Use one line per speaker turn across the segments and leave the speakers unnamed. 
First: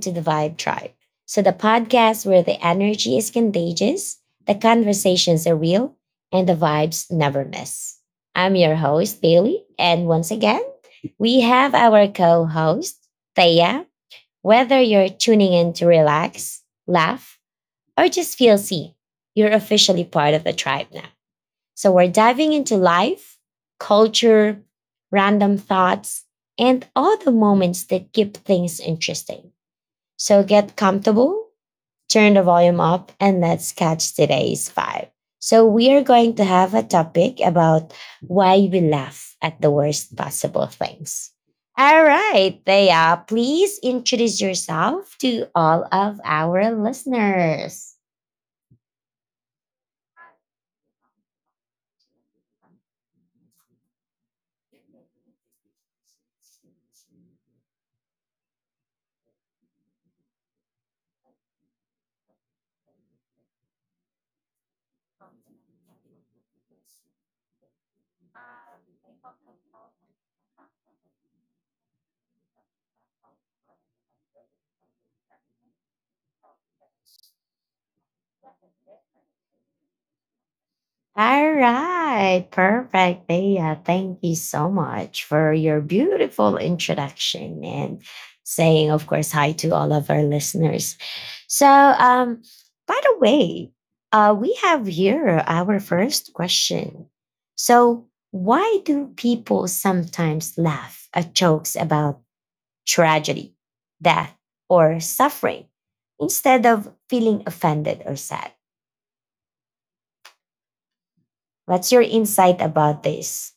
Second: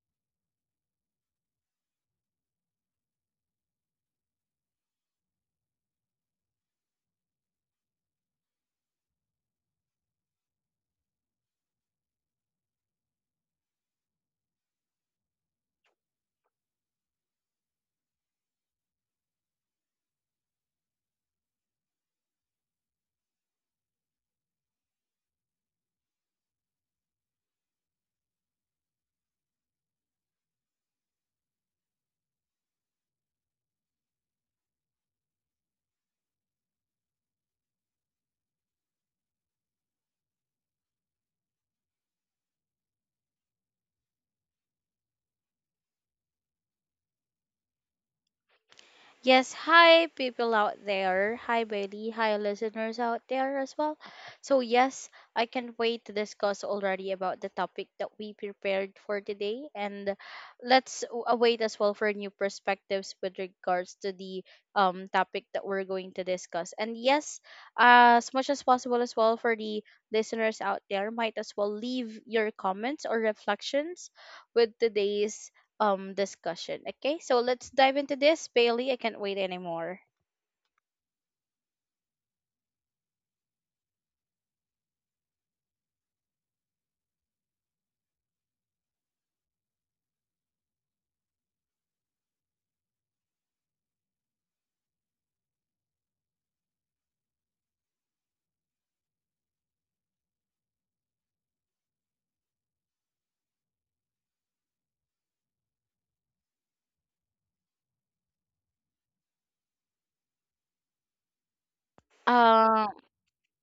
to the Vibe Tribe. The podcast where the energy is contagious, the conversations are real, and the vibes never miss. I'm your host, Bailey. And once again, we have our co host, Thea. Whether you're tuning in to relax, laugh, or just feel seen, you're officially part of the tribe now. So we're diving into life, culture, random thoughts, and all the moments that keep things interesting. So get comfortable, turn the volume up, and let's catch today's vibe. So we are going to have a topic about why we laugh at the worst possible things. All right, Thea, please introduce yourself to all of our listeners.
Yes, hi people out there. Hi Bailey. Hi listeners out there as well. So yes, I can't wait to discuss already about the topic that we prepared for today, and await as well for new perspectives with regards to the topic that we're going to discuss. And yes, as much as possible as well, for the listeners out there, might as well leave your comments or reflections with today's discussion. Okay, so let's dive into this, Bailey. I can't wait anymore.
All right, perfect. Thea, thank you so much for your beautiful introduction and saying, of course, hi to all of our listeners. So, um, by the way, we have here our first question. So, why do people sometimes laugh at jokes about tragedy, death, or suffering instead of feeling offended or sad? What's your insight
Um,
about this?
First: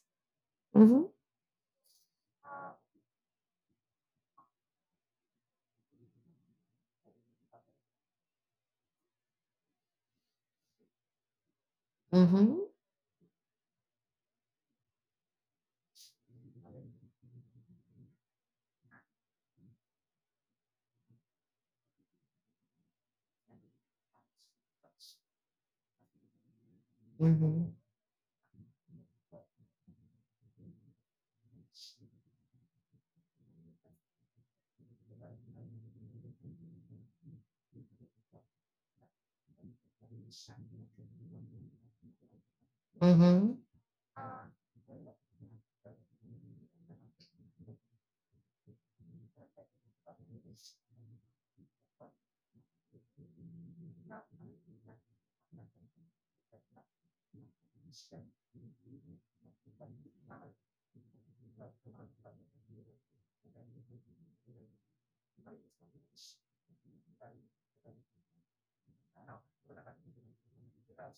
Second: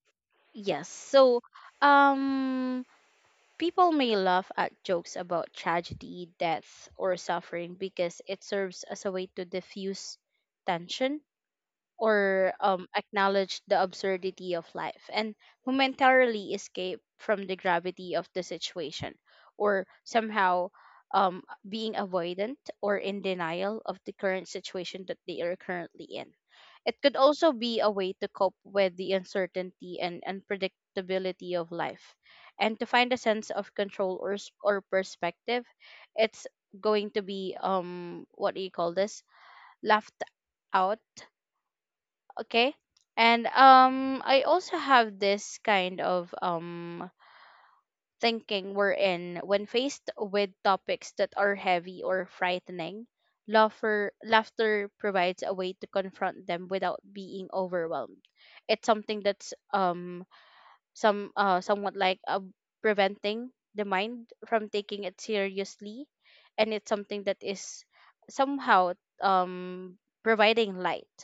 yes.
Mm-hmm.
So, um, People may laugh at jokes about tragedy, death, or suffering because it serves as a way to diffuse tension or
Mhm,
acknowledge the absurdity of life and momentarily escape from the gravity of the situation, or somehow um, being avoidant or in denial of the current situation that they are currently in. It could also
mhm,
be a way to cope with the uncertainty and unpredictability of life, and to find a sense of control or, or perspective. It's going to be, what do you call this? Laughed out, okay. And
mhm,
I also have this kind of thinking, wherein when faced with topics that are heavy or frightening, laughter provides a way to confront them without being overwhelmed. It's something that's somewhat like, preventing the mind from taking it seriously. And it's something that is somehow um providing light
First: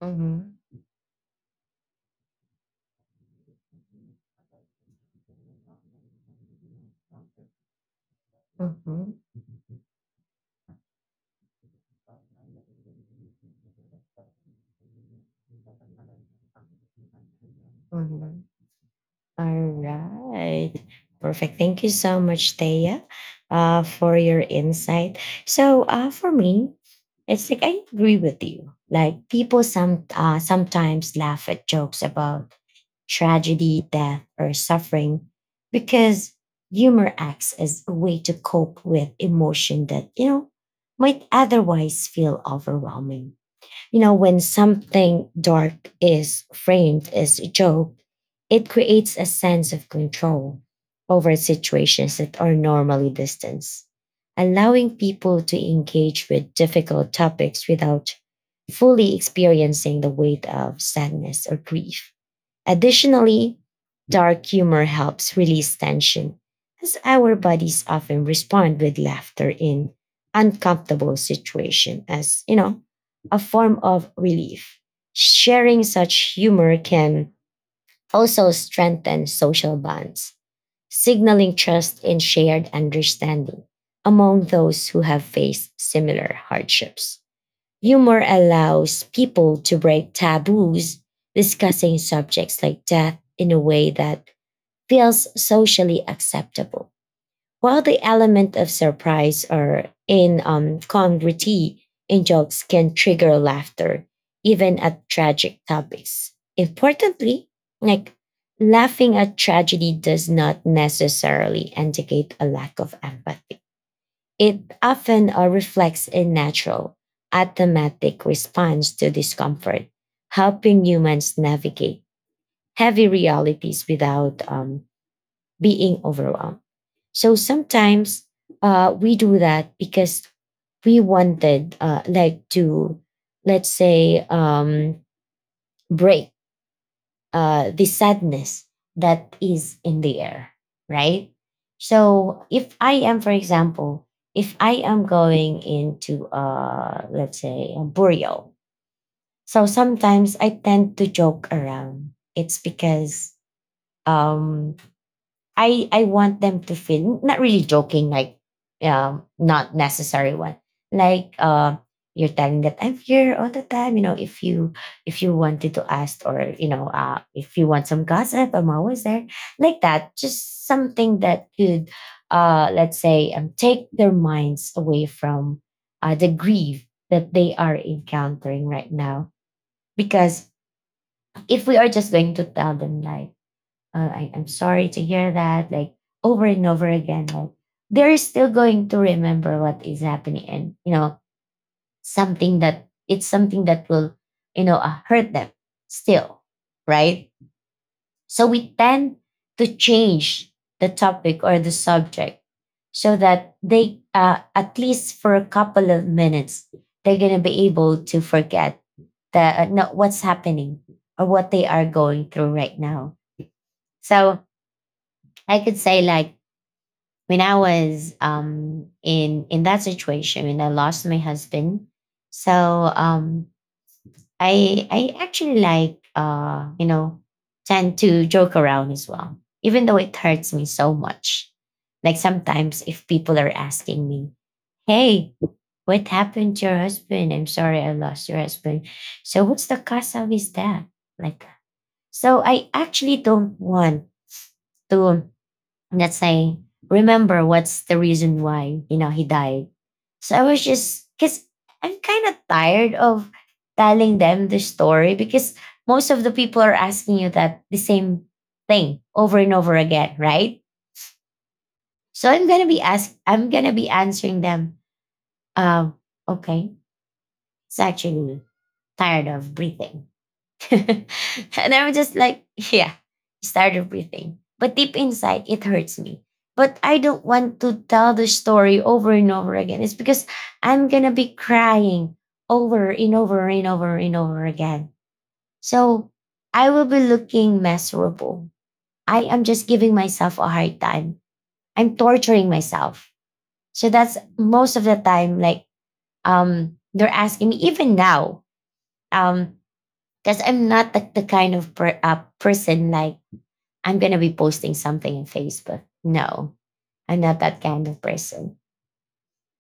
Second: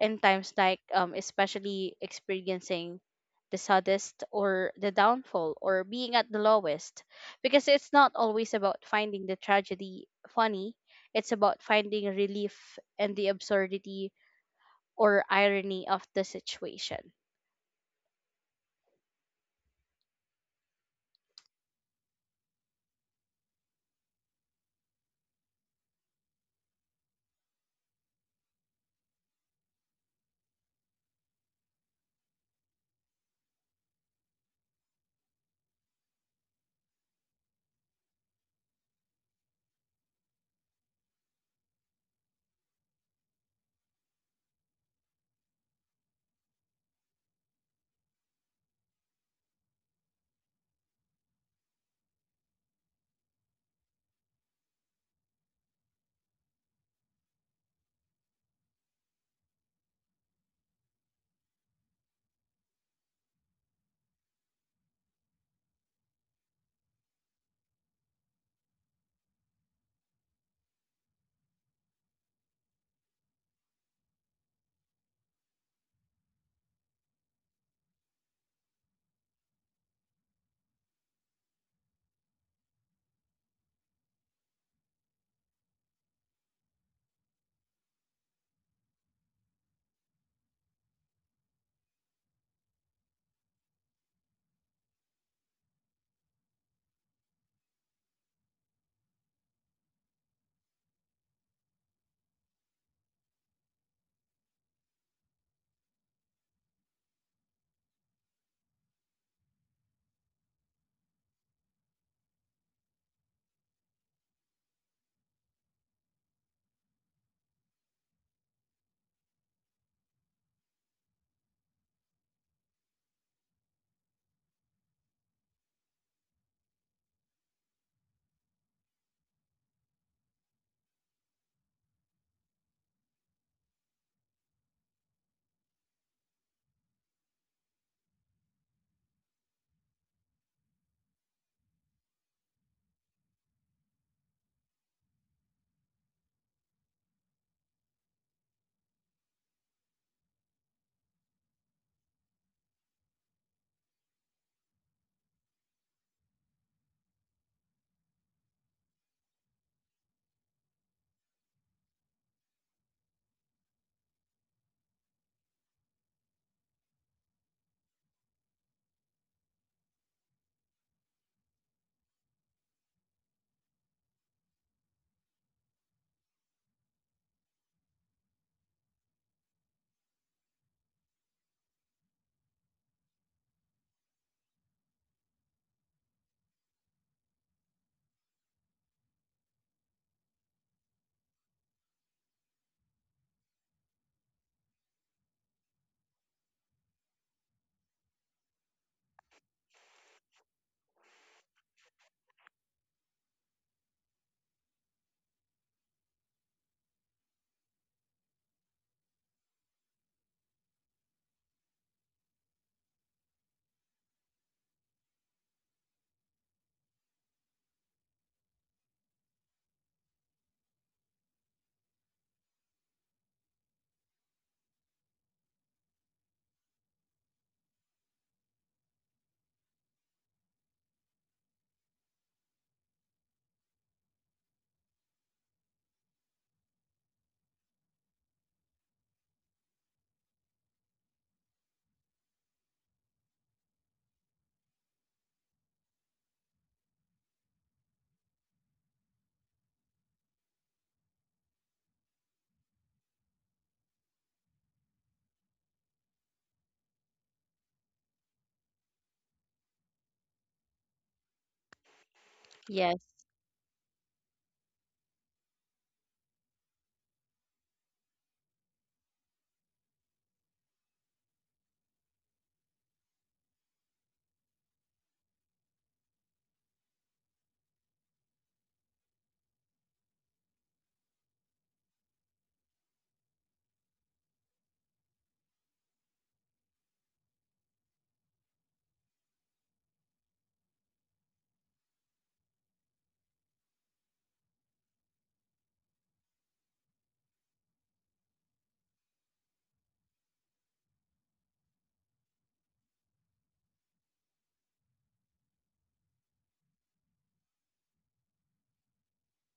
in times
mhm,
like, especially experiencing the saddest or the downfall or being at the lowest, because it's not always about
mhm,
finding the tragedy funny. It's about finding relief and the absurdity or irony of the situation.
mhm. All right. Perfect. Thank you so much, Thea, for your insight. So, for me, it's like I agree with you. Like people sometimes laugh at jokes about tragedy, death, or suffering because humor acts as a way to cope with emotion that might otherwise feel overwhelming. You know, when something dark is framed as a joke, it creates a sense of control over situations that are normally distant, allowing people to engage with difficult topics without fully experiencing the weight of sadness or grief. Additionally, dark humor helps release tension, as our bodies often respond with laughter in uncomfortable situations as, a form of relief. Sharing such humor can also strengthen social bonds, signaling trust and shared understanding among those who have faced similar hardships. Humor allows people to break taboos, discussing subjects like death in a way that feels socially acceptable. While the element of surprise or incongruity in jokes can trigger laughter, even at tragic topics. Importantly, like laughing at tragedy does not necessarily indicate a lack of empathy. It often reflects a natural, automatic response to discomfort, helping humans navigate heavy realities without being overwhelmed. So sometimes we do that because we wanted, like, to, let's say, break the sadness that is in the air, right? So if I am, for example, if I am going into, let's say, a burial, so sometimes I tend to joke around. It's because um, I want them to feel not really joking, like not necessary one. Like you're telling that I'm here all the time. You know, if you wanted to ask or you know if you want some gossip, I'm always there. Like that, just something that could let's say take their minds away from the grief that they are encountering right now. Because if we are just going to tell them like I'm sorry to hear that, like over and over again, like they're still going to remember what is happening and, you know, something that it's something that will, you know, hurt them still, right? So we tend to change the topic or the subject so that they, at least for a couple of minutes, they're going to be able to forget the, no, what's happening or what they are going through right now. So I could say like, when I was in that situation when I lost my husband. So I actually like you know tend to joke around as well, even though it hurts me so much. Like sometimes if people are asking me, "Hey, what happened to your husband? I'm sorry I lost your husband. So what's the cause of his death?" Like that. So, I actually don't want to, let's say, remember what's the reason why, you know, he died. So I was just, because I'm kind of tired of telling them the story because most of the people are asking you that the same thing over and over again, right? So
Yes.
I'm gonna be answering them. Um, okay, it's actually tired of breathing and I'm just like, yeah, started breathing. But deep inside, it hurts me. But I don't want to tell the story over and over again. It's because I'm going to be crying over and over and over and over again. So I will be looking miserable. I am just giving myself a hard time. I'm torturing myself. So that's most of the time, like, they're asking me, even now, um, because I'm not the kind of person like I'm gonna be posting something in Facebook. No, I'm not that kind of person.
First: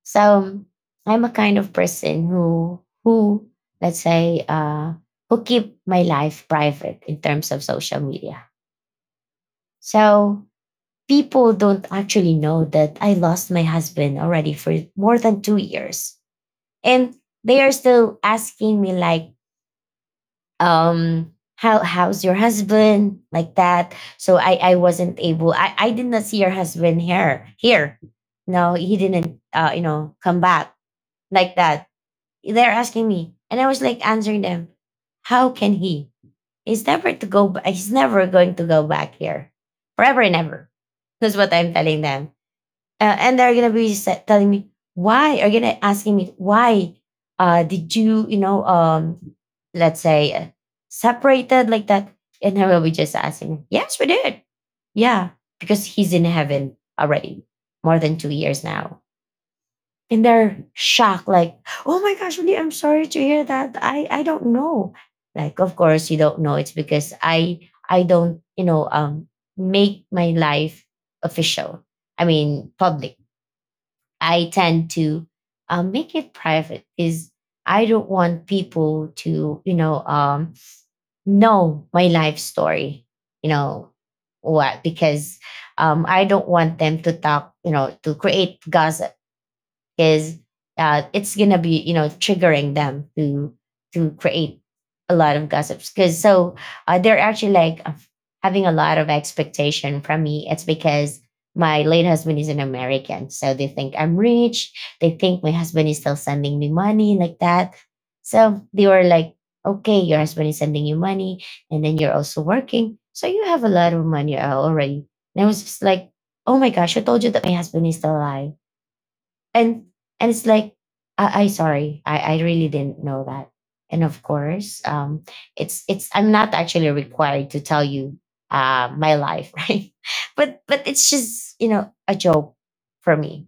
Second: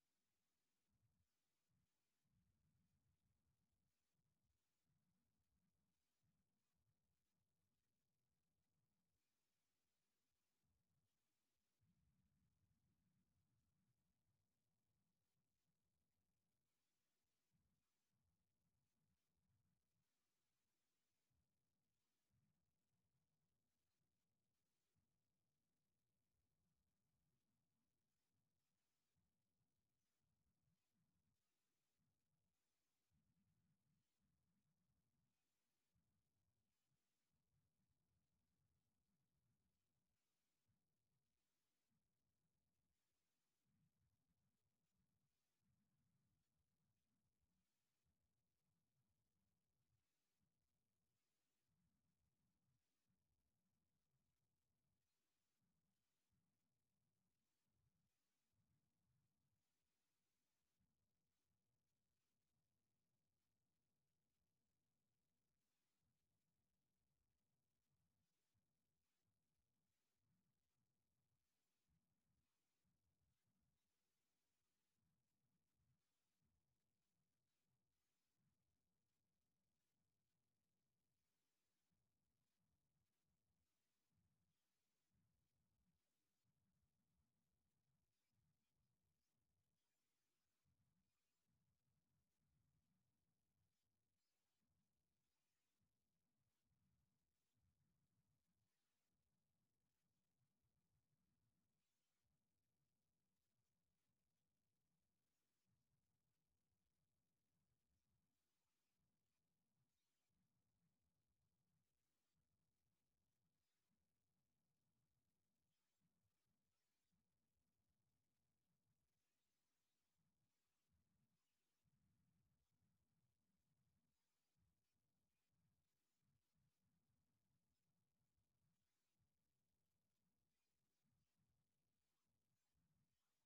So I'm a kind of person who let's say who keep my life private in terms of social media. So people don't actually know that I lost my husband already for more than 2 years, and they are still asking me like, um, how's your husband like that. So I wasn't able, I did not see your husband here here. No, he didn't uh, you know, come back like that. They're asking me, and I was like answering them, how can he, he's never to go ba- he's never going to go back here forever and ever. That's what I'm telling them. Uh, and they're gonna be telling me, why are gonna asking me why uh, did you you know um, let's say separated like that. And I will be just asking, yes, we did, yeah, because he's in heaven already more than 2 years now. And they're shocked like, oh my gosh, really? I'm sorry to hear that. I don't know. Like of course you don't know. It's because I don't, you know, um, make my life official, I mean public. I tend to make it private, is I don't want people to, you know my life story, you know, what, because I don't want them to talk, you know, to create gossip, because it's gonna be, you know, triggering them to create a lot of gossips, because so they're actually like having a lot of expectation from me. It's because my late husband is an American, so they think I'm rich. They think my husband is still sending me money, like that. So they were like, okay, your husband is sending you money, and then you're also working, so you have a lot of money already. And I was just like, oh my gosh, I told you that my husband is still alive. and and it's like, I sorry, I really didn't know that. And of course, it's I'm not actually required to tell you my life, right? But it's just, you know, a joke for me.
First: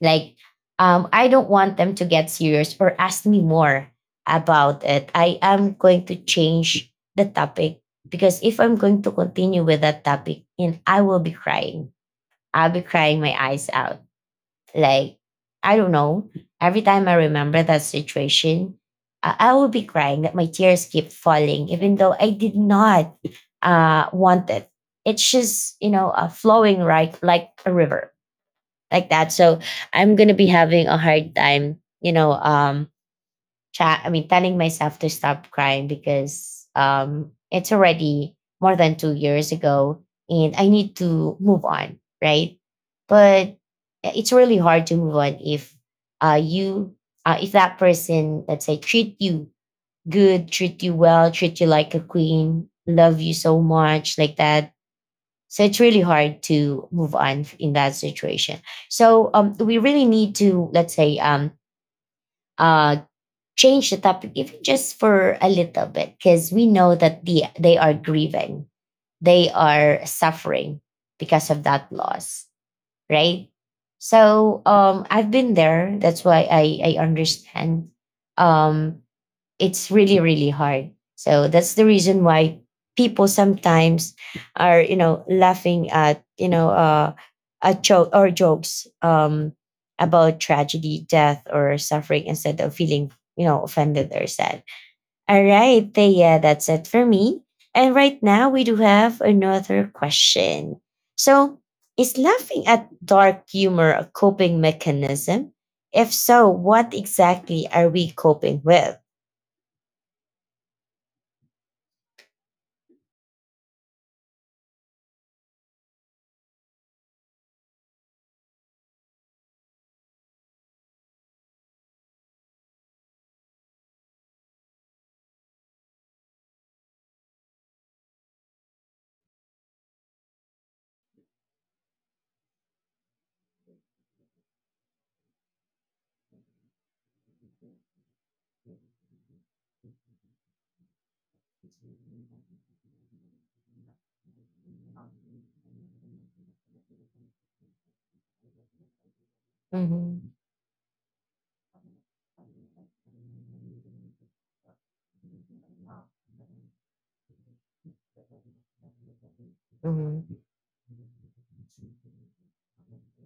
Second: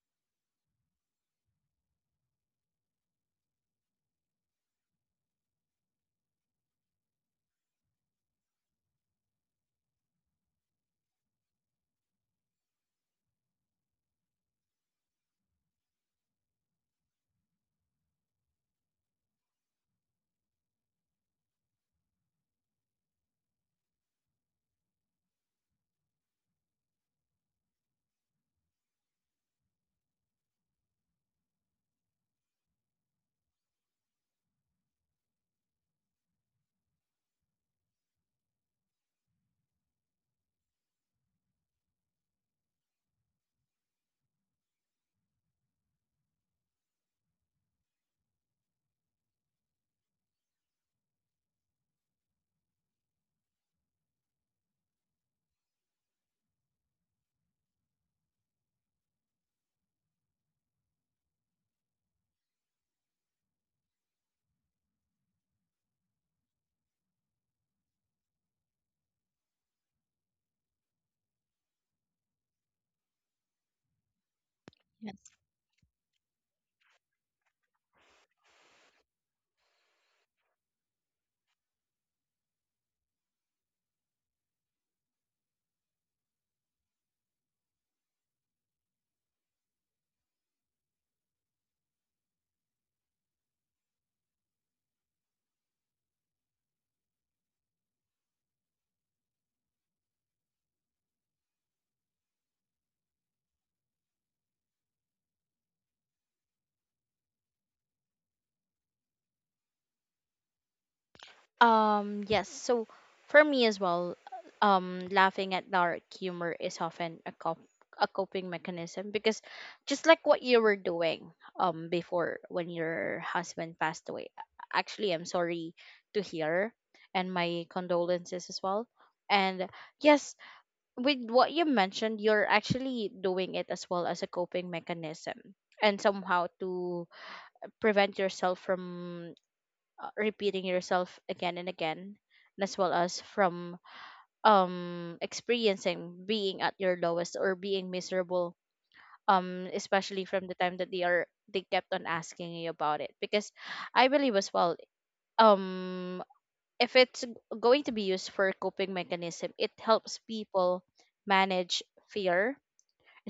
Like I don't want them to get serious or ask me more about it. I am going to change the topic because if I'm going to continue with that topic, and I will be crying. I'll be crying my eyes out. Like, I don't know. Every time I remember that situation, I will be crying that my tears keep falling, even though I did not want it. It's just, you know, flowing right like a river, like that. So I'm going to be having a hard time, you know, chat I mean telling myself to stop crying because um, it's already more than 2 years ago, and I need to move on, right? But it's really hard to move on if uh, you if that person, let's say, treat you good, treat you well, treat you like a queen, love you so much, like that. So it's really hard to move on in that situation. So um, we really need to, let's say, uh change the topic even just for a little bit, because we know that they are grieving, they are suffering because of that loss, right? So um,
Yes.
I've been there. That's why I understand. Um, it's really, really hard. So that's the reason why people sometimes are, you know, laughing at, you know, a joke or jokes about tragedy, death, or suffering, instead of feeling, you know, offended or sad. All right, Thea, that's it for me. And right now we do have another question. So, is laughing at dark humor a coping mechanism? If so, what exactly are we coping with?
Um, yes. So for me as well, laughing at dark humor is often a coping mechanism, because just like what you were doing before when your husband passed away. Actually, I'm sorry to hear, and my condolences as well. And yes, with what you mentioned, you're actually doing it as well as a coping mechanism, and somehow to prevent yourself from repeating yourself again and again, and as well as from experiencing being at your lowest or being miserable, especially
Mhm,
from the time that they kept on asking you about it. Because I believe as well, um if going to be used for coping mechanism, it helps
mhm,
people manage fear,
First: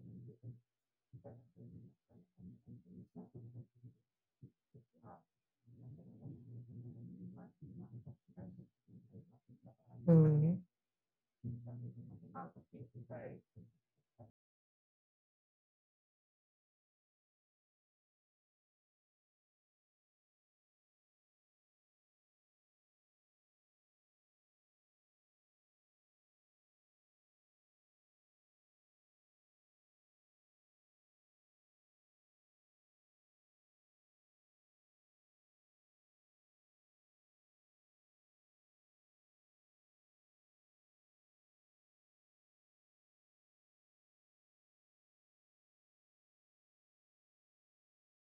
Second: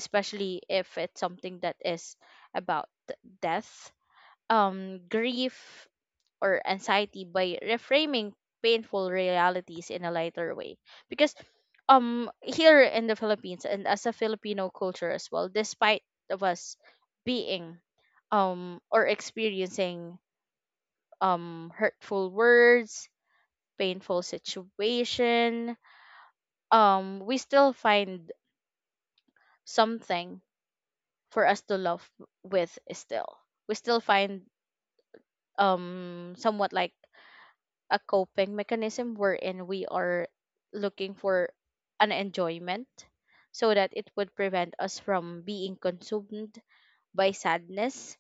especially if it's something that is about death, grief, or anxiety, by reframing painful realities in a lighter
mhm,
way. Because here in the Philippines, and as a Filipino culture as well, despite of us being or experiencing hurtful words, painful situation, we still find something for us to love with. Still, we still find somewhat like a coping mechanism wherein we are looking for an enjoyment, so that it would prevent us from being consumed by sadness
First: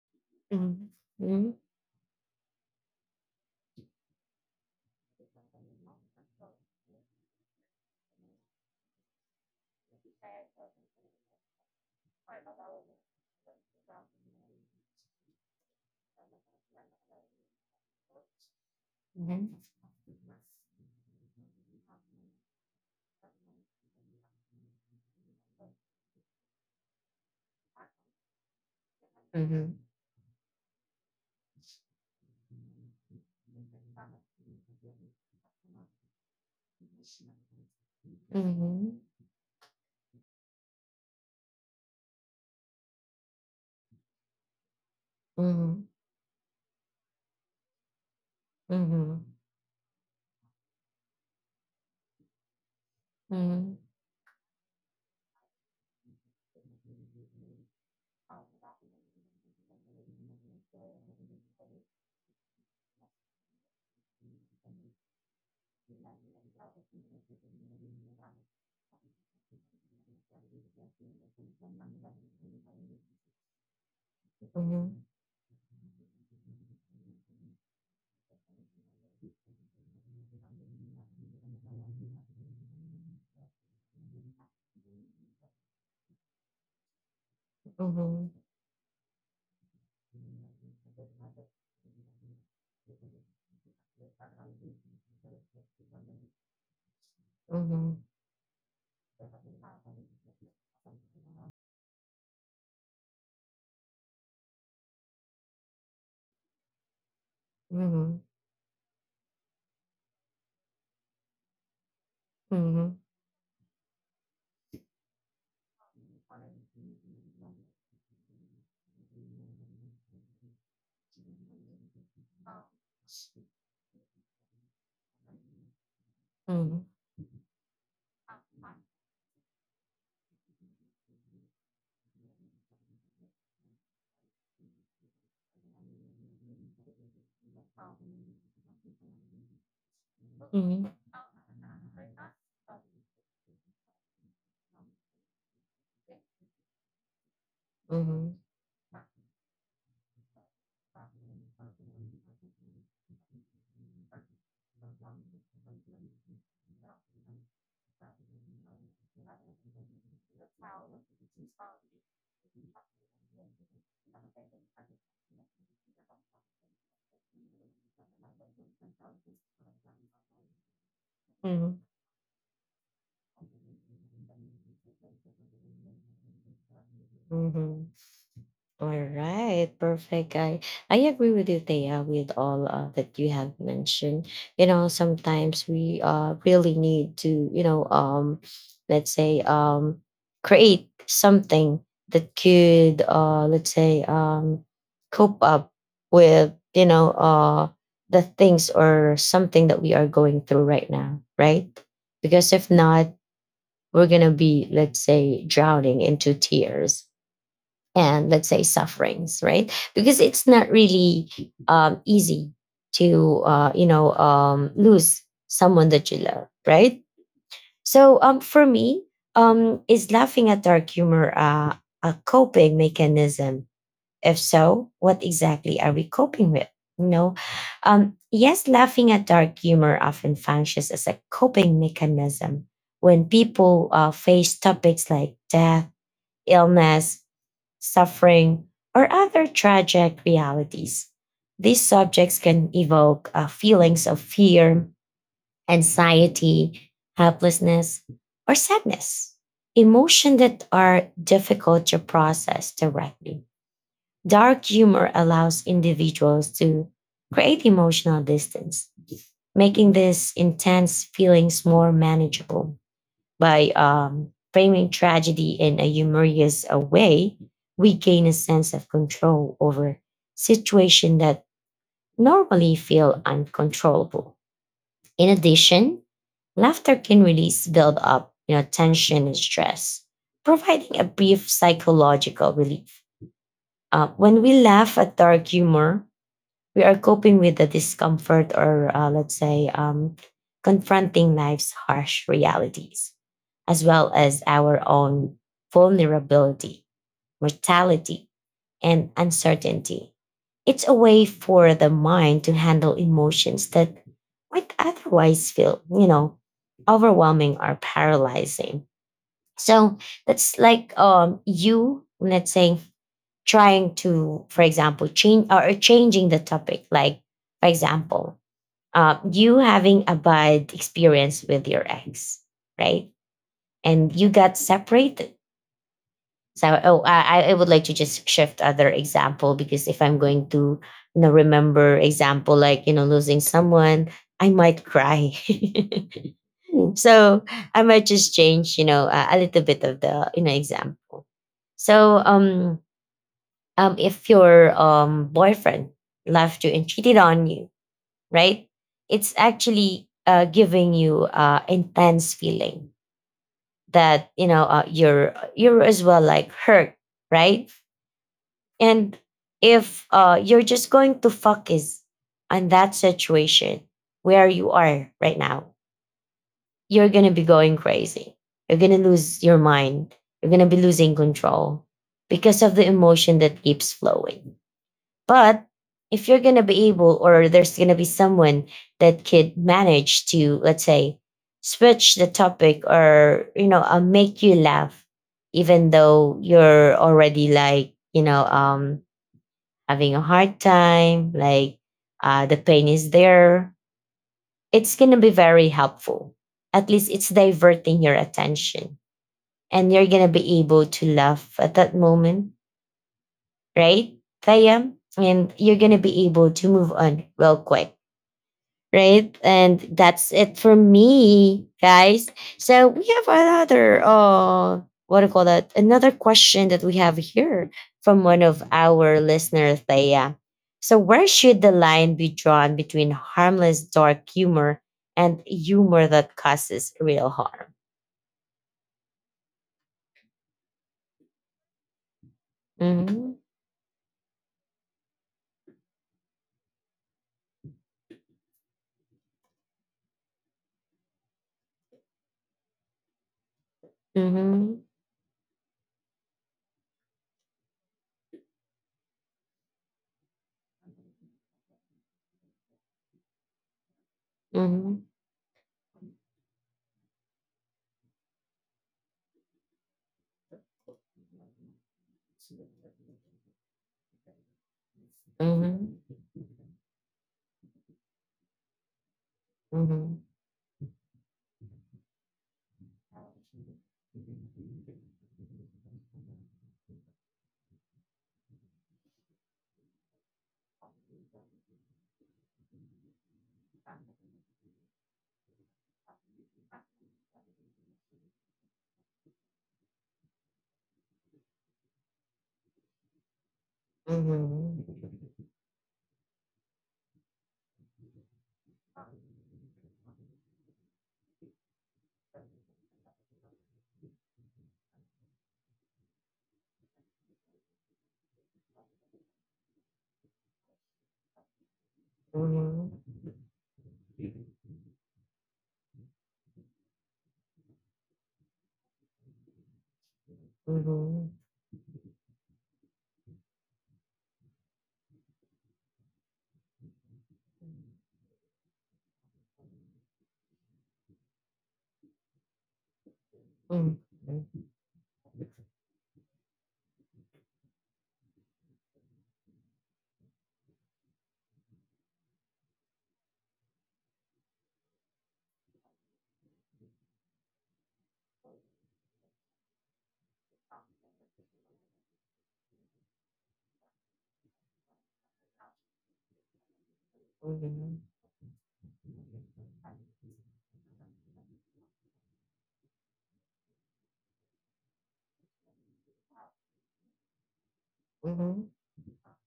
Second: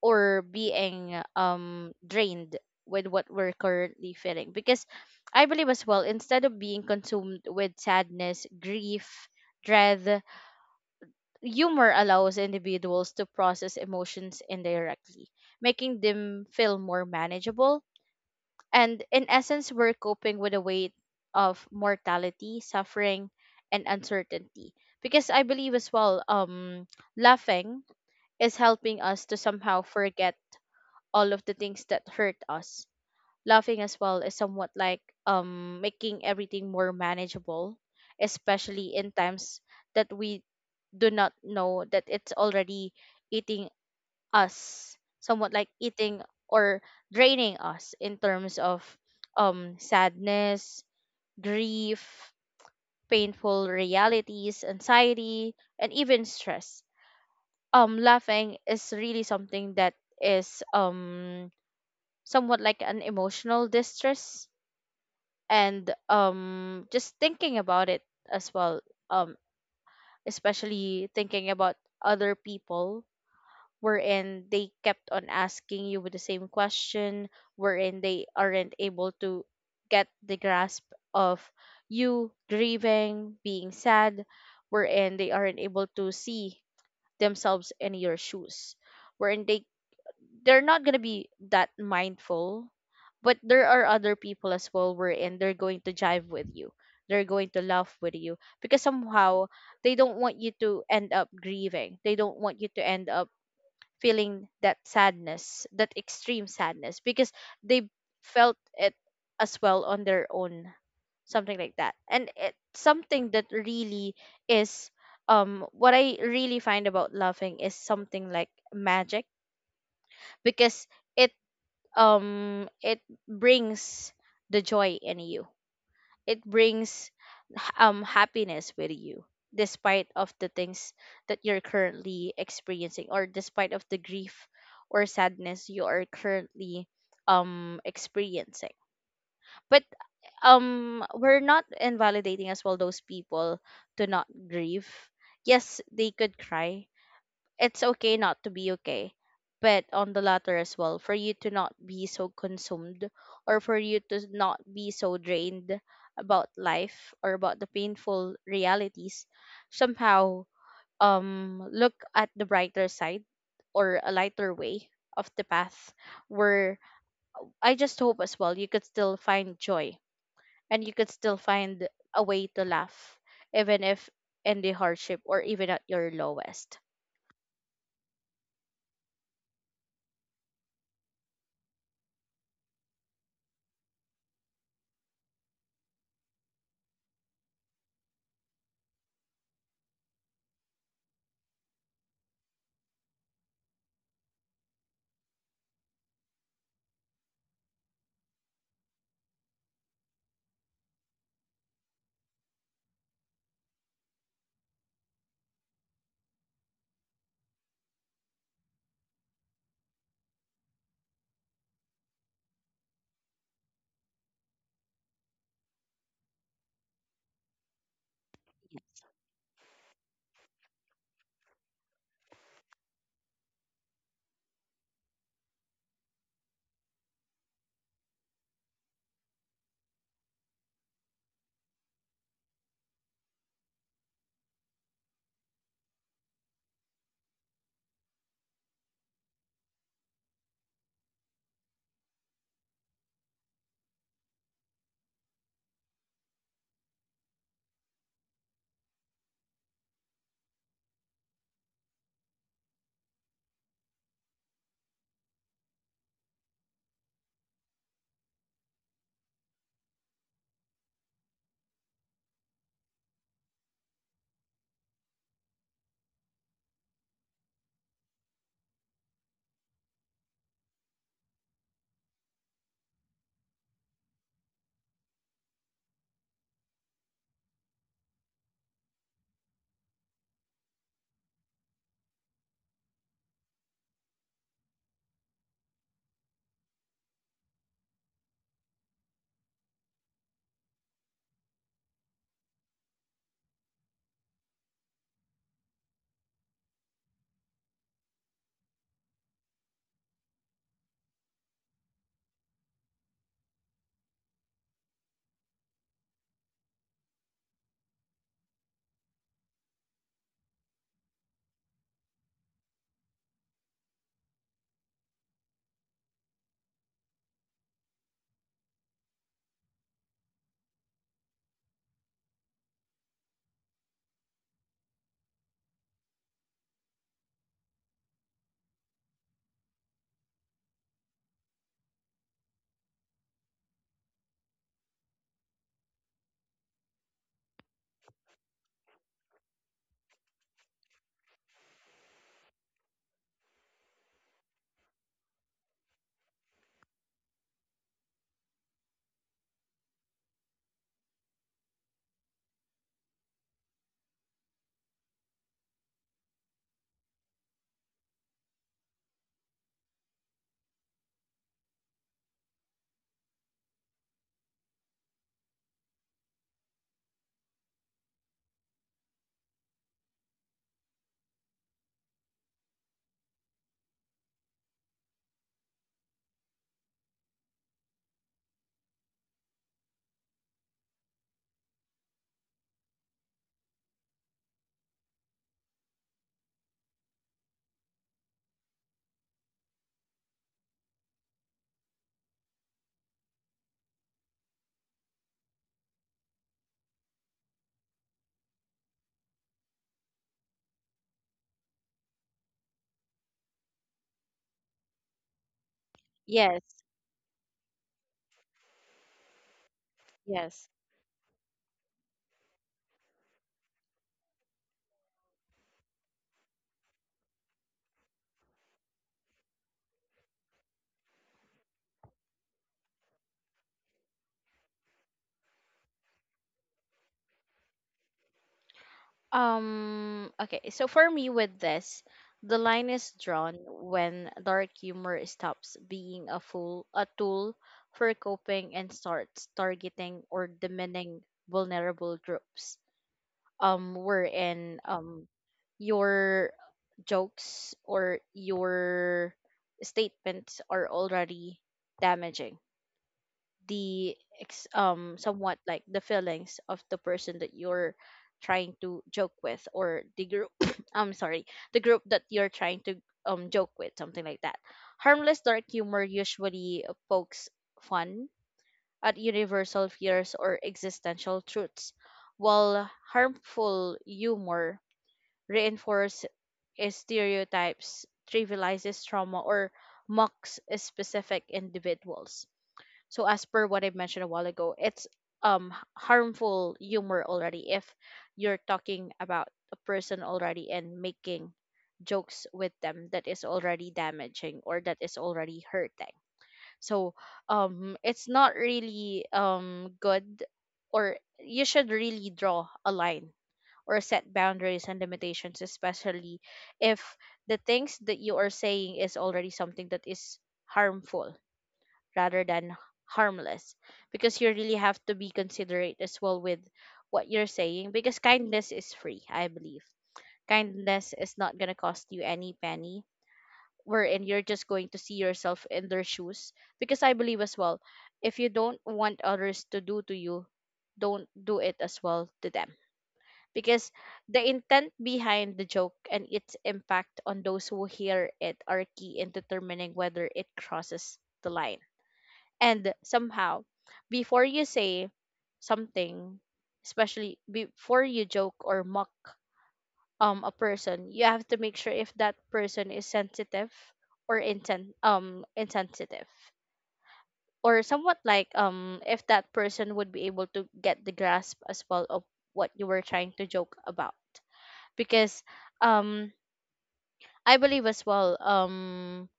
or
mhm,
being
mhm, mhm,
drained with what we're currently feeling. Because I believe as well, instead of being consumed with sadness, grief, dread, humor allows individuals to process emotions indirectly, making them feel more manageable. And in
mhm,
essence, we're coping with the weight of mortality, suffering, and uncertainty. Because I believe as well, laughing is helping us to
mhm.
somehow forget all of the things that hurt us.
Mhm.
Laughing as well is somewhat like making everything more manageable, especially in times that we do not know that it's already eating us,
Mhm.
somewhat like
Mhm.
eating or draining us in terms of
Mhm.
sadness, grief, painful
Mhm.
realities, anxiety, and even stress. Laughing is really something that is somewhat like an emotional distress. And just thinking about it as well, um especially thinking about other people wherein they
Mhm.
kept on asking you with the same question, wherein they aren't able to get the grasp of you grieving, being sad, wherein they aren't able to see themselves in your
Mhm.
shoes, wherein they're not gonna be that mindful. But there are other people as well wherein they're going to jive with you. They're going to laugh with you, because somehow they don't want you to end up grieving. They don't want you to end up feeling that sadness, that extreme sadness, because they
Mhm.
felt it as well on their own, something like that. And it's
Mhm.
something that really is, what I really find about laughing is something like magic, because it it brings the joy in you. It
Mhm.
brings happiness with you, despite of the things that you're currently experiencing, or despite of the grief or sadness you are currently experiencing. But
Mhm. Mhm.
we're not invalidating as well those people to not grieve. Yes, they could cry. It's okay
Mhm.
not to be okay. But on the latter as well, for you to not be so consumed, or for you to not be so drained about life or about the painful realities, somehow look at the brighter side or a lighter way of the path, where I just hope as well you could still find joy, and you could still
Mhm.
find a way to laugh, even if in the hardship, or even at your lowest.
Mhm. All right, perfect. I agree with you, Thea, with all that you have mentioned. You know, sometimes we really need to, let's say create something that could let's say cope up with the things or something that we are going through right now, right? Because if not, we're gonna be, let's say, drowning into tears and, let's say, sufferings, right? Because it's not really easy to lose someone that you love, right? So for me, is laughing at dark humor a coping mechanism? If so, what exactly are we coping with? You know, yes, laughing at dark humor often functions as a coping mechanism when people face topics like death, illness, suffering, or other tragic realities. These subjects can evoke feelings of fear, anxiety, helplessness, or sadness, emotions that are difficult to process directly. Dark humor allows individuals to create emotional distance, making these intense feelings more manageable. By framing tragedy in a humorous way, we gain a sense of control over situations that normally feel uncontrollable. In addition, laughter can release build up, tension and stress, providing a brief psychological relief. When we laugh at dark humor, we are coping with the discomfort or, confronting life's harsh realities as well as our own vulnerability, mortality, and uncertainty. It's a way for the mind to handle emotions that might otherwise feel, overwhelming or paralyzing. So that's like, you, let's say, trying to, for example, change or changing the topic. Like, for example, you having a bad experience with your ex, right? And you got separated. So oh, I would like to just shift other example because if I'm going to, remember example like, losing someone, I might cry. So I might just change, a little bit of the, example. So if your boyfriend left you and cheated on you, right? It's actually giving you intense feeling that, you're as well like hurt, right? And if you're just going to focus on that situation where you are right now, you're going to be going crazy. You're going to lose your mind. You're going to be losing control because of the emotion that keeps flowing. But if you're going to be able, or there's going to be someone that could manage to, let's say, switch the topic or, make you laugh, even though you're already like, having a hard time, like the pain is there, it's going to be very helpful. At least it's diverting your attention and you're going to be able to laugh at that moment, right, Thea? And you're going to be able to
Yes.
move on real quick, right? And that's it for
Yes.
me, guys. So we have another what do you call that? Another question that we have here from one of our listener, Thea. So where should the line be drawn between harmless dark humor and humor that causes real harm?
Okay, so for me with this, the line is
Mhm,
drawn when dark humor stops being a tool for coping and starts targeting or demeaning vulnerable groups.
mhm,
Wherein your jokes or your statements are already damaging
mhm,
somewhat like the feelings of the person that you're trying to joke with, or the group — I'm sorry — the group that you're trying to joke with, something like that. Harmless dark
mhm,
humor usually pokes fun at universal
mhm,
fears or existential truths, while harmful humor reinforces stereotypes, trivializes trauma, or mocks specific individuals. So, as per what I mentioned a while ago, it's um h- harmful humor already if you're talking about a person already and making jokes with them that is already
mhm,
damaging or that
mhm,
is already hurting. So it's not really good, or you should really draw a line or set boundaries and limitations, especially if the things that you are saying is already something that is harmful rather than harmless, because you really have to be considerate as well with what you're saying. Because kindness is free, I believe. Kindness
mhm,
is not going to cost you any penny, wherein you're just going to see yourself in their shoes. Because I believe as well, if you don't want others to do to you, don't do it as well to them, because the intent behind the joke and its impact on those who hear it are key in determining whether it crosses the line. And somehow, before you say something, especially before you joke or mock a person, you have to make sure if that person is sensitive or insensitive, or somewhat like if that person would be able to get the grasp as well of what you were trying to joke about. Because um I believe as well,
mhm,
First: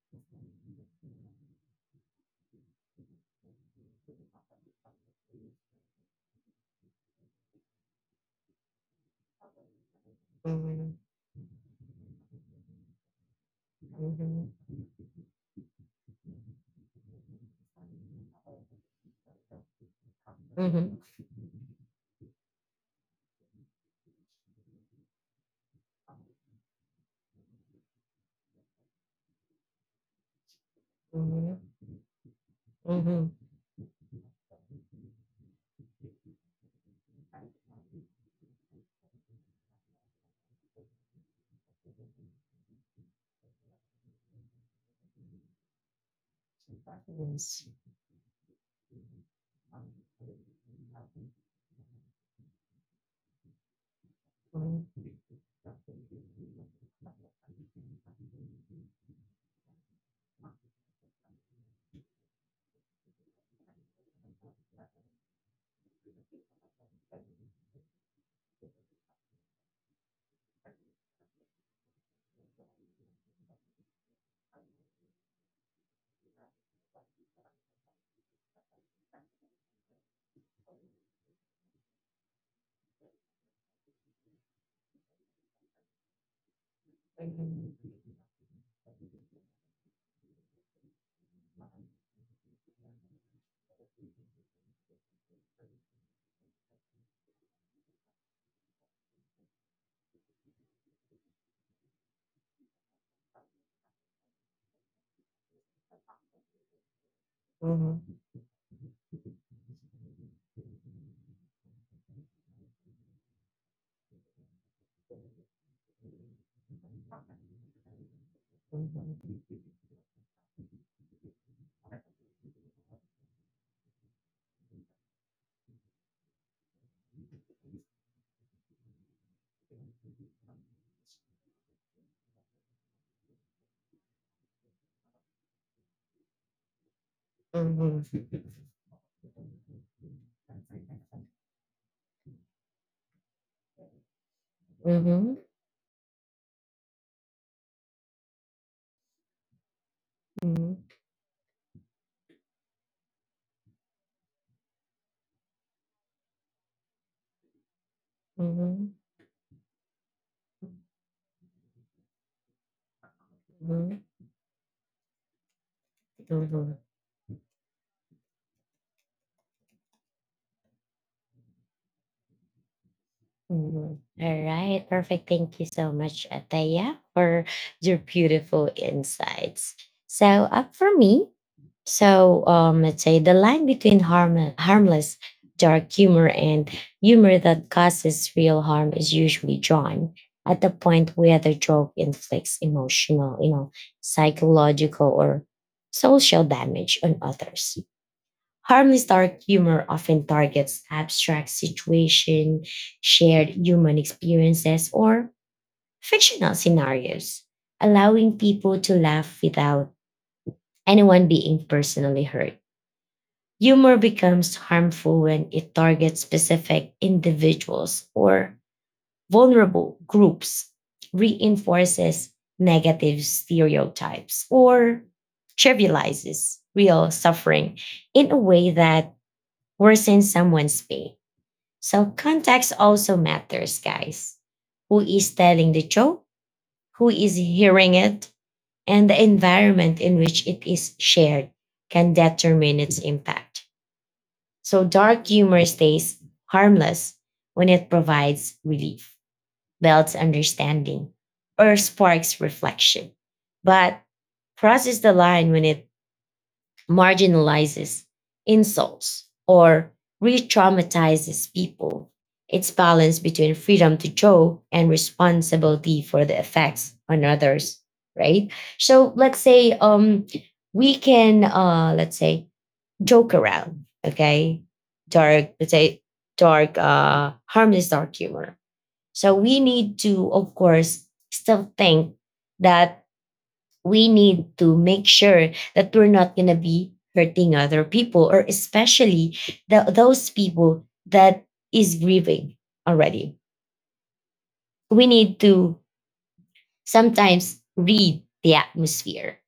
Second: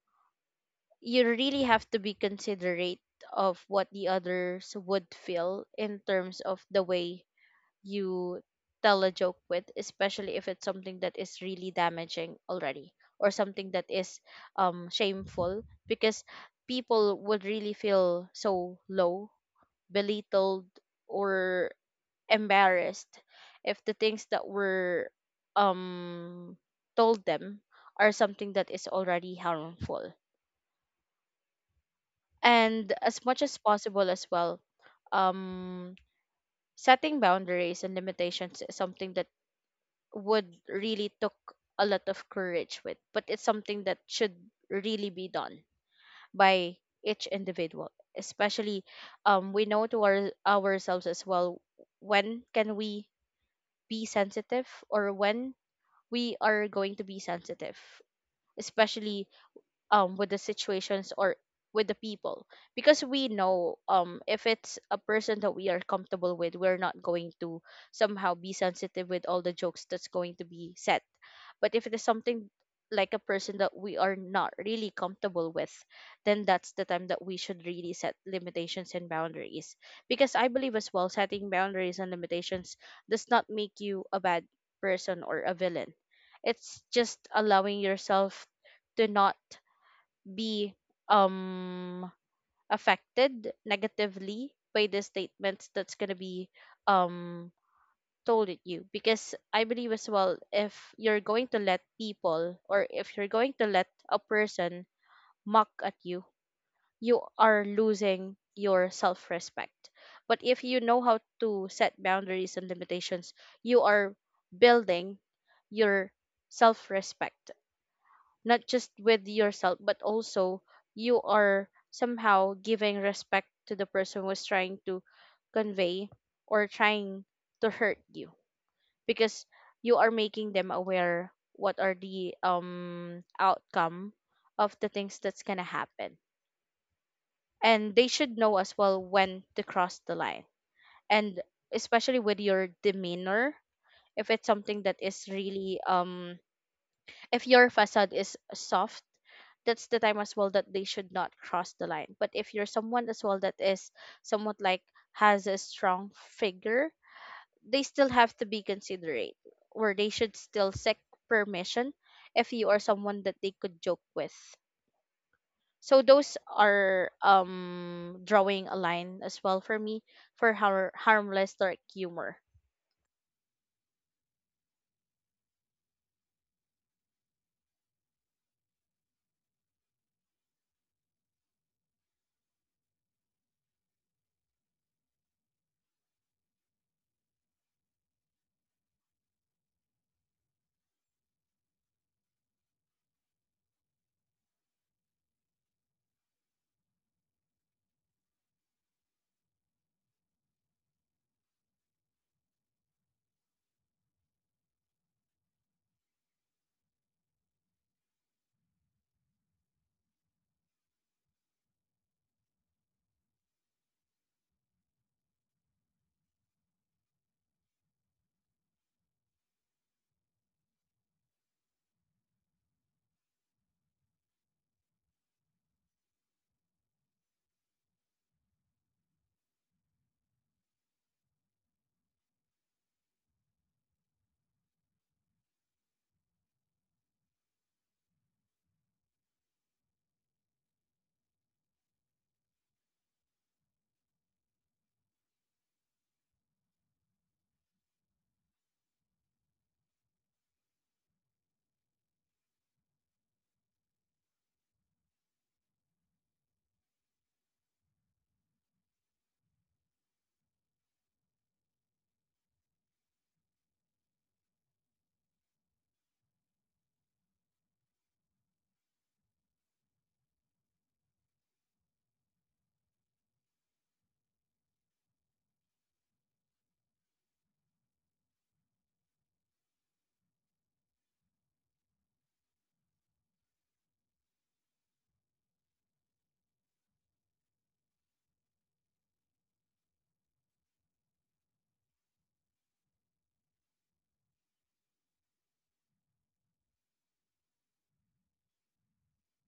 you really have to be considerate of what the others would feel in terms of the way you tell a joke with, especially if it's
mhm,
something that is really damaging already, or something that
mhm,
is
mhm.
shameful, because people would really feel so low, belittled,
Mhm,
or embarrassed if the things that were um told them are something that is already harmful.
mhm,
And as
mhm.
much as possible as well, um setting boundaries and limitations is something that would really took a lot of courage with, but it's something that should really be done by each
Yes.
individual. Especially, we know to ourselves as well, when can we be sensitive,
Mhm,
or when we are going to be sensitive, especially with the situations or with the people. Because we know, if it's a person that we are comfortable with, we're not going to somehow be sensitive with all the jokes that's going to be said. But if it is something like a person that we are not really comfortable with, then that's the time that we should really set limitations and boundaries. Because I believe as well, setting boundaries and limitations does not make you a bad person or a villain. It's just allowing yourself to not be um affected negatively by the statements that's going to be um told at you. Because I believe as well, if you're going to let people, or if you're going to let a person mock at you, you are
mhm,
losing your self-respect. But if you know how to set boundaries and limitations, you are building your self-respect, not just with
mhm,
yourself, but also you are somehow giving respect to the person who's trying to convey or trying to hurt you, because you are making them aware what are the outcome of the things that's gonna happen. And they
mhm,
should know as well when to cross the line. And especially with your demeanor, if it's something that is
mhm,
really, if your facade is soft, that's the time as well that
mhm,
they should not cross the line. But if you're someone as well that is somewhat like has a strong figure, they still have to be
mhm,
considerate, or they should still seek permission if you are someone that they could
mhm,
joke with. So those
mhm,
are, drawing a line as well for me for harmless dark humor.
mhm. All right, perfect. Thank you so much, Ataya, for your beautiful insights. So, up for me, so let's say the line between harmless dark humor and humor that causes real harm is usually drawn at the point where the joke inflicts emotional, psychological or social damage on others. Harmless dark humor often targets abstract situations, shared human experiences, or fictional scenarios, allowing people to laugh without anyone being personally hurt. Humor becomes harmful when it targets specific individuals or vulnerable groups, reinforces negative stereotypes, or trivializes real suffering in a way that worsens someone's pain. So, context also matters, guys. Who is telling the joke? Who is hearing it? And the environment in which it is shared can determine its impact. So dark humor stays harmless when it provides relief, builds understanding, or sparks reflection, but crosses the line when it marginalizes, insults, or re traumatizes people. Its balance between freedom to joke and responsibility for the effects on others, right? So let's say, we can, let's say, joke around, okay? Dark, let's say dark, harmless dark humor. So we need to, of course, still think that we need to make sure that we're not going to be hurting other people or especially the, those people that is grieving already. We need to sometimes read the atmosphere,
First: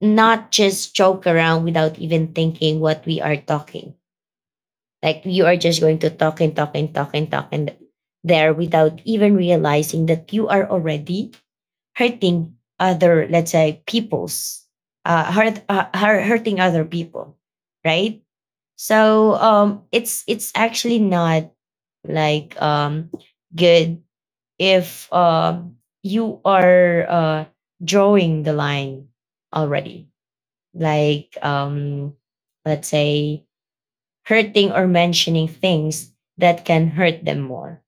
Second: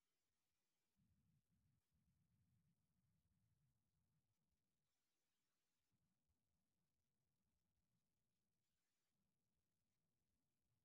not just joke around without even thinking what we are talking. Like you are just going to talk and talk and talk and talk and there without even realizing that you are already hurting other, let's say, people's, hurting other people, right? So it's actually not like good if you are drawing the line already. Like let's say hurting or mentioning things that can hurt them more.